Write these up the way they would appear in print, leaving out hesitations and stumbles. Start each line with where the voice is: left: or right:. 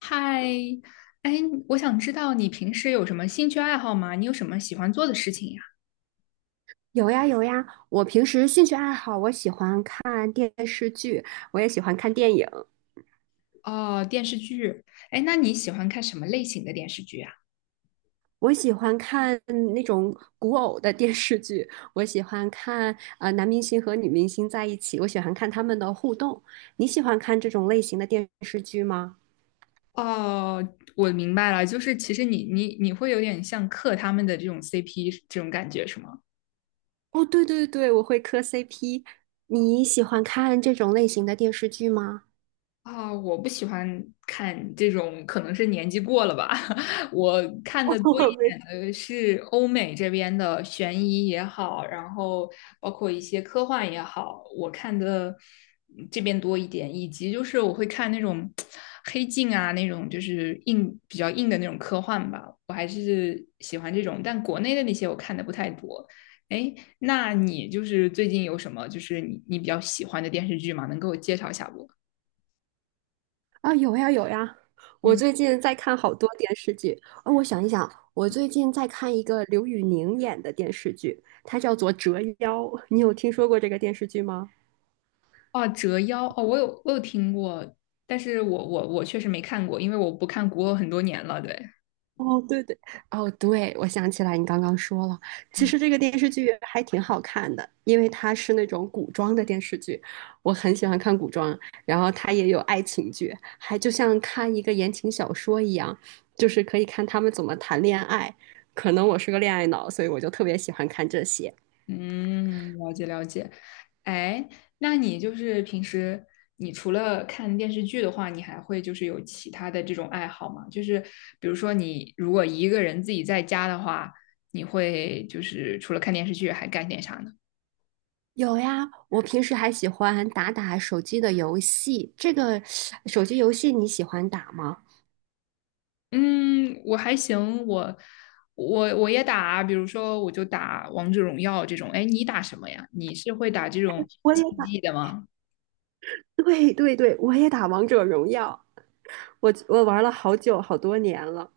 left: 嗨，哎，我想知道你平时有什么兴趣爱好吗？你有什么喜欢做的事情呀？
right: 有呀有呀，我平时兴趣爱好，我喜欢看电视剧，我也喜欢看电影。
left: 哦，电视剧。哎，那你喜欢看什么类型的电视剧啊？
right: 我喜欢看那种古偶的电视剧，我喜欢看男明星和女明星在一起，我喜欢看他们的互动。你喜欢看这种类型的电视剧吗？
left: 哦，我明白了，就是其实你会有点像克他们的这种 CP 这种感觉是吗？
right: 哦，对对对，我会磕 CP。你喜欢看这种类型的电视剧吗？
left: 啊，我不喜欢看这种，可能是年纪过了吧。我 看的多一
right: 我没。
left: 点的是欧美这边的悬疑也好，然后包括一些科幻也好，我看的这边多一点，以及就是我会看那种 黑镜啊，那种就是硬比较硬的那种科幻吧，我还是喜欢这种。但国内的那些我看的不太多。哎，那你就是最近有什么就是你比较喜欢的电视剧吗？能给我介绍一下不？
right: 啊，有呀有呀，我
left: 嗯。
right: 最近在看好多电视剧。哦，我想一想，我最近在看一个刘宇宁演的电视剧，它叫做《折腰》，你有听说过这个电视剧吗？
left: 哦，折腰哦，我有听过，但是我确实没看过，因为我不看古偶很多年了。对，
right: 哦，对对，哦，对，我想起来你刚刚说了。其
left: 嗯，
right: 实这个电视剧还挺好看的，因为它是那种古装的电视剧，我很喜欢看古装，然后它也有爱情剧，还就像看一个言情小说一样，就是可以看他们怎么谈恋爱。可能我是个恋爱脑，所以我就特别喜欢看这些。
left: 嗯，了解了解。哎，那你就是平时你除了看电视剧的话，你还会就是有其他的这种爱好吗？就是比如说你如果一个人自己在家的话，你会就是除了看电视剧还干点啥呢？
right: 有呀，我平时还喜欢打打手机的游戏，这个手机游戏你喜欢打吗？
left: 嗯，我还行，我也打，比如说我就打王者荣耀这种。哎，你打什么呀？你是会打这种
right: 我也
left: 竞
right: 打，
left: 技的吗？
right: 对对对，我也打王者荣耀。我玩了好久好多年了，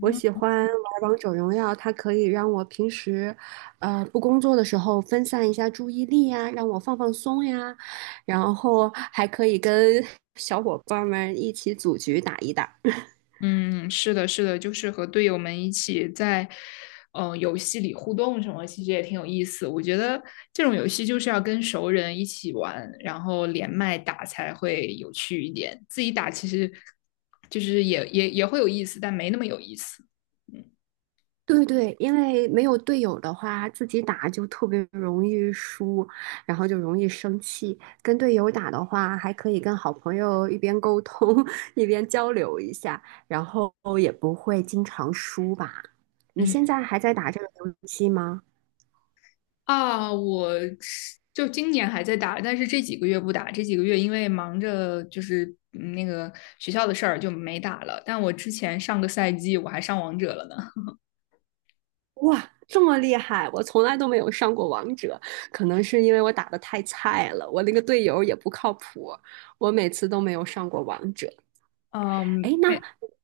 right: 我喜欢玩王者荣耀，它可以让我平时不工作的时候分散一下注意力呀，让我放放松呀，然后还可以跟 小伙伴们一起组局打一打。
left: 嗯，是的，是的，就是和队友们一起在游戏里互动什么，其实也挺有意思。我觉得这种游戏就是要跟熟人一起玩，然后连麦打才会有趣一点。自己打其实就是也会有意思，但没那么有意思。嗯
right: 对对，因为没有队友的话，自己打就特别容易输，然后就容易生气。跟队友打的话，还可以跟好朋友一边沟通 一边交流一下，然后也不会经常输吧。你
left: 嗯。
right: 现在还在打这个游戏吗？
left: 啊，我是就今年还在打，但是这几个月不打，这几个月因为忙着就是那个学校的事儿就没打了。但我之前上个赛季我还上王者了呢。
right: 哇，这么厉害！我从来都没有上过王者，可能是因为我打的太菜了，我那个队友也不靠谱，我每次都没有上过王者。
left: 嗯，
right: 哎，那
left: 没，
right: 你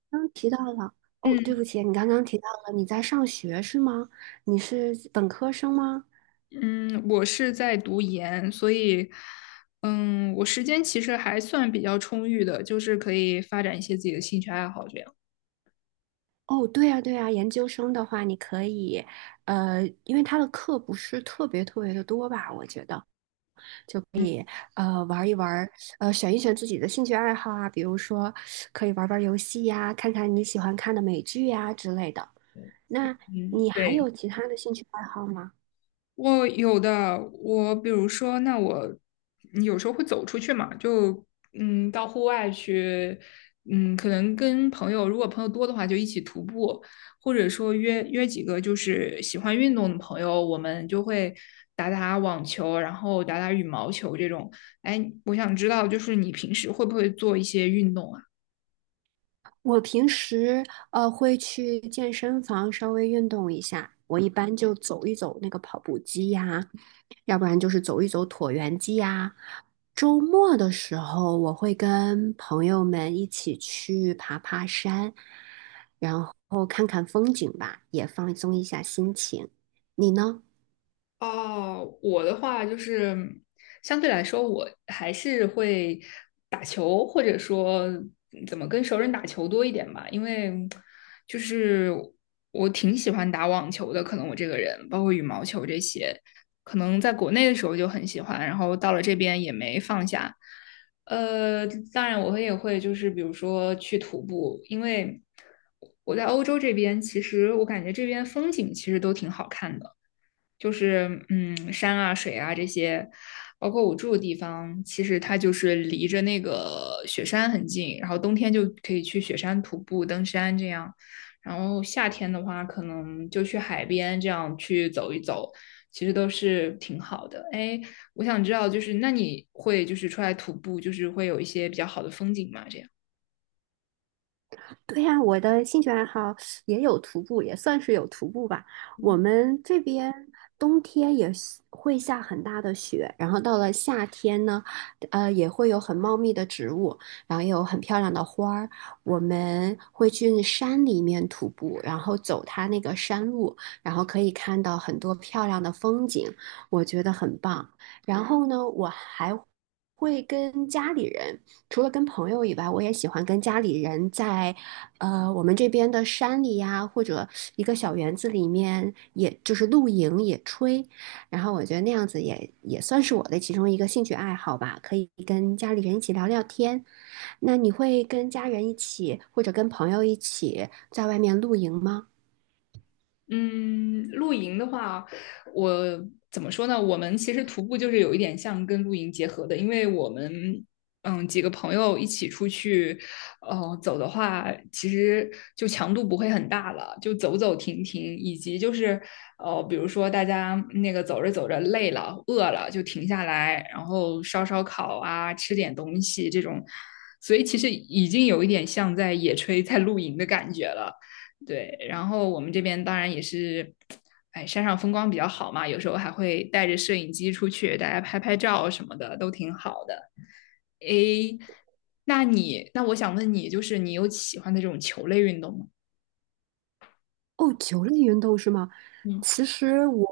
right: 刚刚提到了，哦，对不
left: 嗯
right: 起，你刚刚提到了你在上学是吗？你是本科生吗？
left: 嗯，我是在读研，所以我时间其实还算比较充裕的，就是可以发展一些自己的兴趣爱好这样。
right: 哦，对呀，对呀，研究生的话，你可以因为他的课不是特别特别的多吧，我觉得
left: 嗯
right: 玩一玩儿选一选自己的兴趣爱好啊，比如说可以玩玩游戏呀，看看你喜欢看的美剧呀之类的。那
left: 嗯，
right: 你还
left: 对。
right: 有其他的兴趣爱好吗？
left: 我有的，我比如说，那我有时候会走出去嘛，就到户外去，可能跟朋友，如果朋友多的话，就一起徒步，或者说约约几个就是喜欢运动的朋友，我们就会打打网球，然后打打羽毛球这种。哎，我想知道，就是你平时会不会做一些运动啊？
right: 我平时会去健身房稍微运动一下，我一般就走一走那个跑步机呀，要不然就是走一走椭圆机呀。周末的时候，我会跟朋友们一起去爬爬山，然后看看风景吧，也放松一下心情。你呢？
left: 哦，我的话就是相对来说，我还是会打球，或者说怎么跟熟人打球多一点吧，因为就是我挺喜欢打网球的，可能我这个人，包括羽毛球这些，可能在国内的时候就很喜欢，然后到了这边也没放下。呃，当然我会也会就是比如说去徒步，因为我在欧洲这边，其实我感觉这边风景其实都挺好看的。就是山啊、水啊这些，包括我住的地方，其实它就是离着那个雪山很近，然后冬天就可以去雪山徒步、登山这样，然后夏天的话，可能就去海边这样去走一走，其实都是挺好的。哎，我想知道，就是那你会就是出来徒步，就是会有一些比较好的风景吗？这样。
right: 对呀，我的兴趣爱好也有徒步，也算是有徒步吧。我们这边冬天也是会下很大的雪，然后到了夏天呢也会有很茂密的植物，然后也有很漂亮的花儿。我们会去山里面徒步，然后走它那个山路，然后可以看到很多漂亮的风景，我觉得很棒。然后呢，我还会跟家里人，除了跟朋友以外，我也喜欢跟家里人在我们这边的山里呀，或者一个小园子里面，也就是露营、野炊。然后我觉得那样子也算是我的其中一个兴趣爱好吧，可以跟家里人一起聊聊天。那你会跟家人一起，或者跟朋友一起在外面露营吗？
left: 嗯，露营的话，我怎么说呢？我们其实徒步就是有一点像跟露营结合的，因为我们几个朋友一起出去，走的话，其实就强度不会很大了，就走走停停，以及就是比如说大家那个走着走着累了、饿了，就停下来，然后烧烧烤啊，吃点东西这种，所以其实已经有一点像在野炊、在露营的感觉了。对，然后我们这边当然也是，哎，山上风光比较好嘛，有时候还会带着摄影机出去，大家拍拍照什么的，都挺好的。诶，那你，那我想问你，就是你有喜欢的这种球类运动吗？
right: 哦，球类运动是吗？
left: 嗯
right: 其实我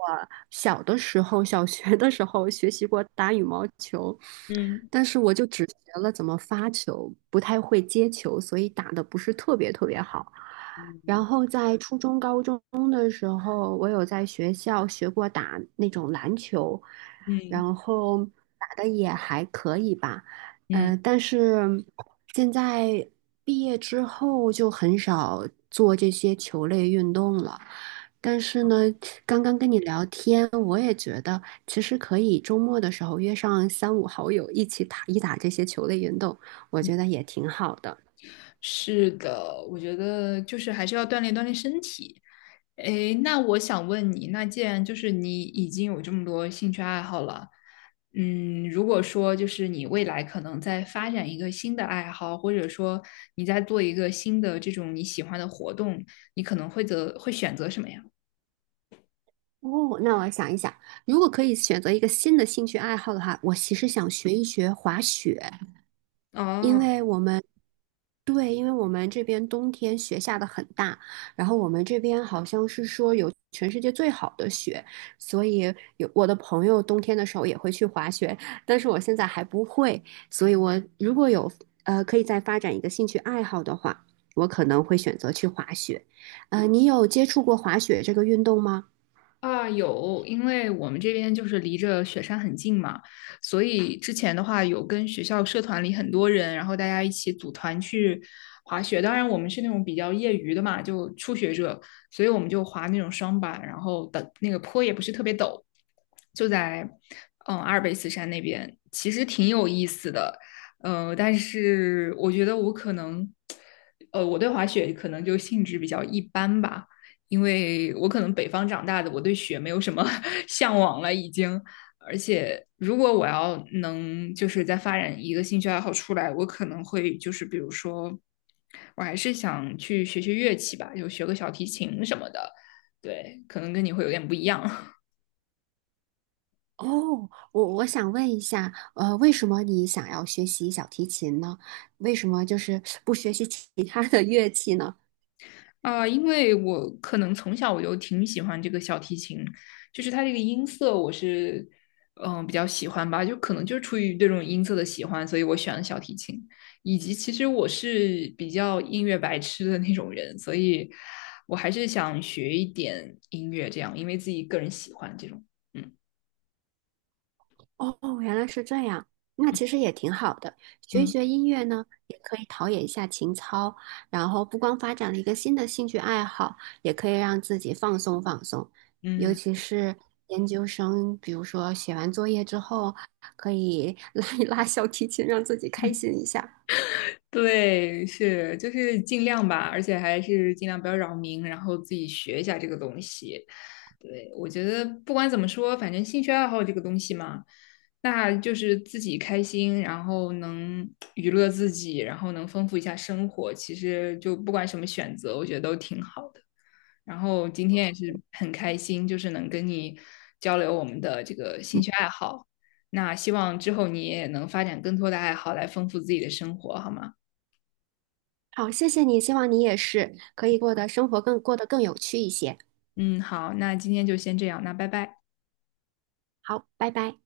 right: 小的时候，小学的时候学习过打羽毛球，
left: 嗯
right: 但是我就只学了怎么发球，不太会接球，所以打的不是特别特别好。然
left: 嗯
right: 后在初中、高中的时候，我有在学校学过打那种篮球，
left: 嗯
right: 然后打的也还可以吧。但是现在毕业之后就很少做这些球类运动了。但是呢，刚刚跟你聊天，我也觉得其实可以周末的时候约上三五好友一起打一打这些球类运动，我觉
left: 嗯
right: 得也挺好的。
left: 是的，我觉得就是还是要锻炼锻炼身体。诶，那我想问你，那既然就是你已经有这么多兴趣爱好了，嗯，如果说就是你未来可能在发展一个新的爱好，或者说你在做一个新的这种你喜欢的活动，你可能会择会选择什么呀？
right: 哦，那我想一想，如果可以选择一个新的兴趣爱好的话，我其实想学一学滑雪。因
left: 哦，
right: 为我们对，因为我们这边冬天雪下的很大，然后我们这边好像是说有全世界最好的雪，所以有我的朋友冬天的时候也会去滑雪，但是我现在还不会，所以我如果有可以再发展一个兴趣爱好的话，我可能会选择去滑雪。你有接触过滑雪这个运动吗？
left: 啊，有，因为我们这边就是离着雪山很近嘛，所以之前的话有跟学校社团里很多人，然后大家一起组团去滑雪。当然，我们是那种比较业余的嘛，就初学者，所以我们就滑那种双板，然后的那个坡也不是特别陡，就在阿尔卑斯山那边，其实挺有意思的。但是我觉得我可能，我对滑雪可能就兴致比较一般吧。因为我可能北方长大的，我对雪没有什么 向往了，已经。而且，如果我要能就是再发展一个兴趣爱好出来，我可能会就是比如说，我还是想去学学乐器吧，就学个小提琴什么的。对，可能跟你会有点不一样。
right: 哦，我想问一下为什么你想要学习小提琴呢？为什么就是不学习其 他的乐器呢？
left: 啊，因为我可能从小我就挺喜欢这个小提琴，就是它这个音色我是比较喜欢吧，就可能就是出于对这种音色的喜欢，所以我选了小提琴。以及其实我是比较音乐白痴的那种人，所以我还是想学一点音乐，这样因为自己个人喜欢这种。嗯
right: 哦，原来是这样，那其实也挺好的，学
left: 嗯
right: 一
left: 嗯。
right: 学音乐呢，也可以陶冶一下情操，然后不光发展了一个新的兴趣爱好，也可以让自己放松放松。尤
left: 嗯。
right: 其是研究生，比如说写完作业之后，可以 拉一拉小提琴，让自己开心一下。
left: 对，是，就是尽量吧，而且还是尽量不要扰民，然后自己学一下这个东西。对，我觉得不管怎么说，反正兴趣爱好这个东西嘛，那就是自己开心，然后能 娱乐自己，然后能丰富一下生活。其实就不管什么选择，我觉得都挺好的。然后今天也是很开心，就是能跟你交流我们的这个兴趣爱好。那希望之后你也能发展更多的爱好来丰富自己的生活，好吗？
right: 好，谢谢你，希望你也是可以过得生活更过得更有趣一些。
left: 嗯，好，那今天就先这样，那拜拜。
right: 好，拜拜。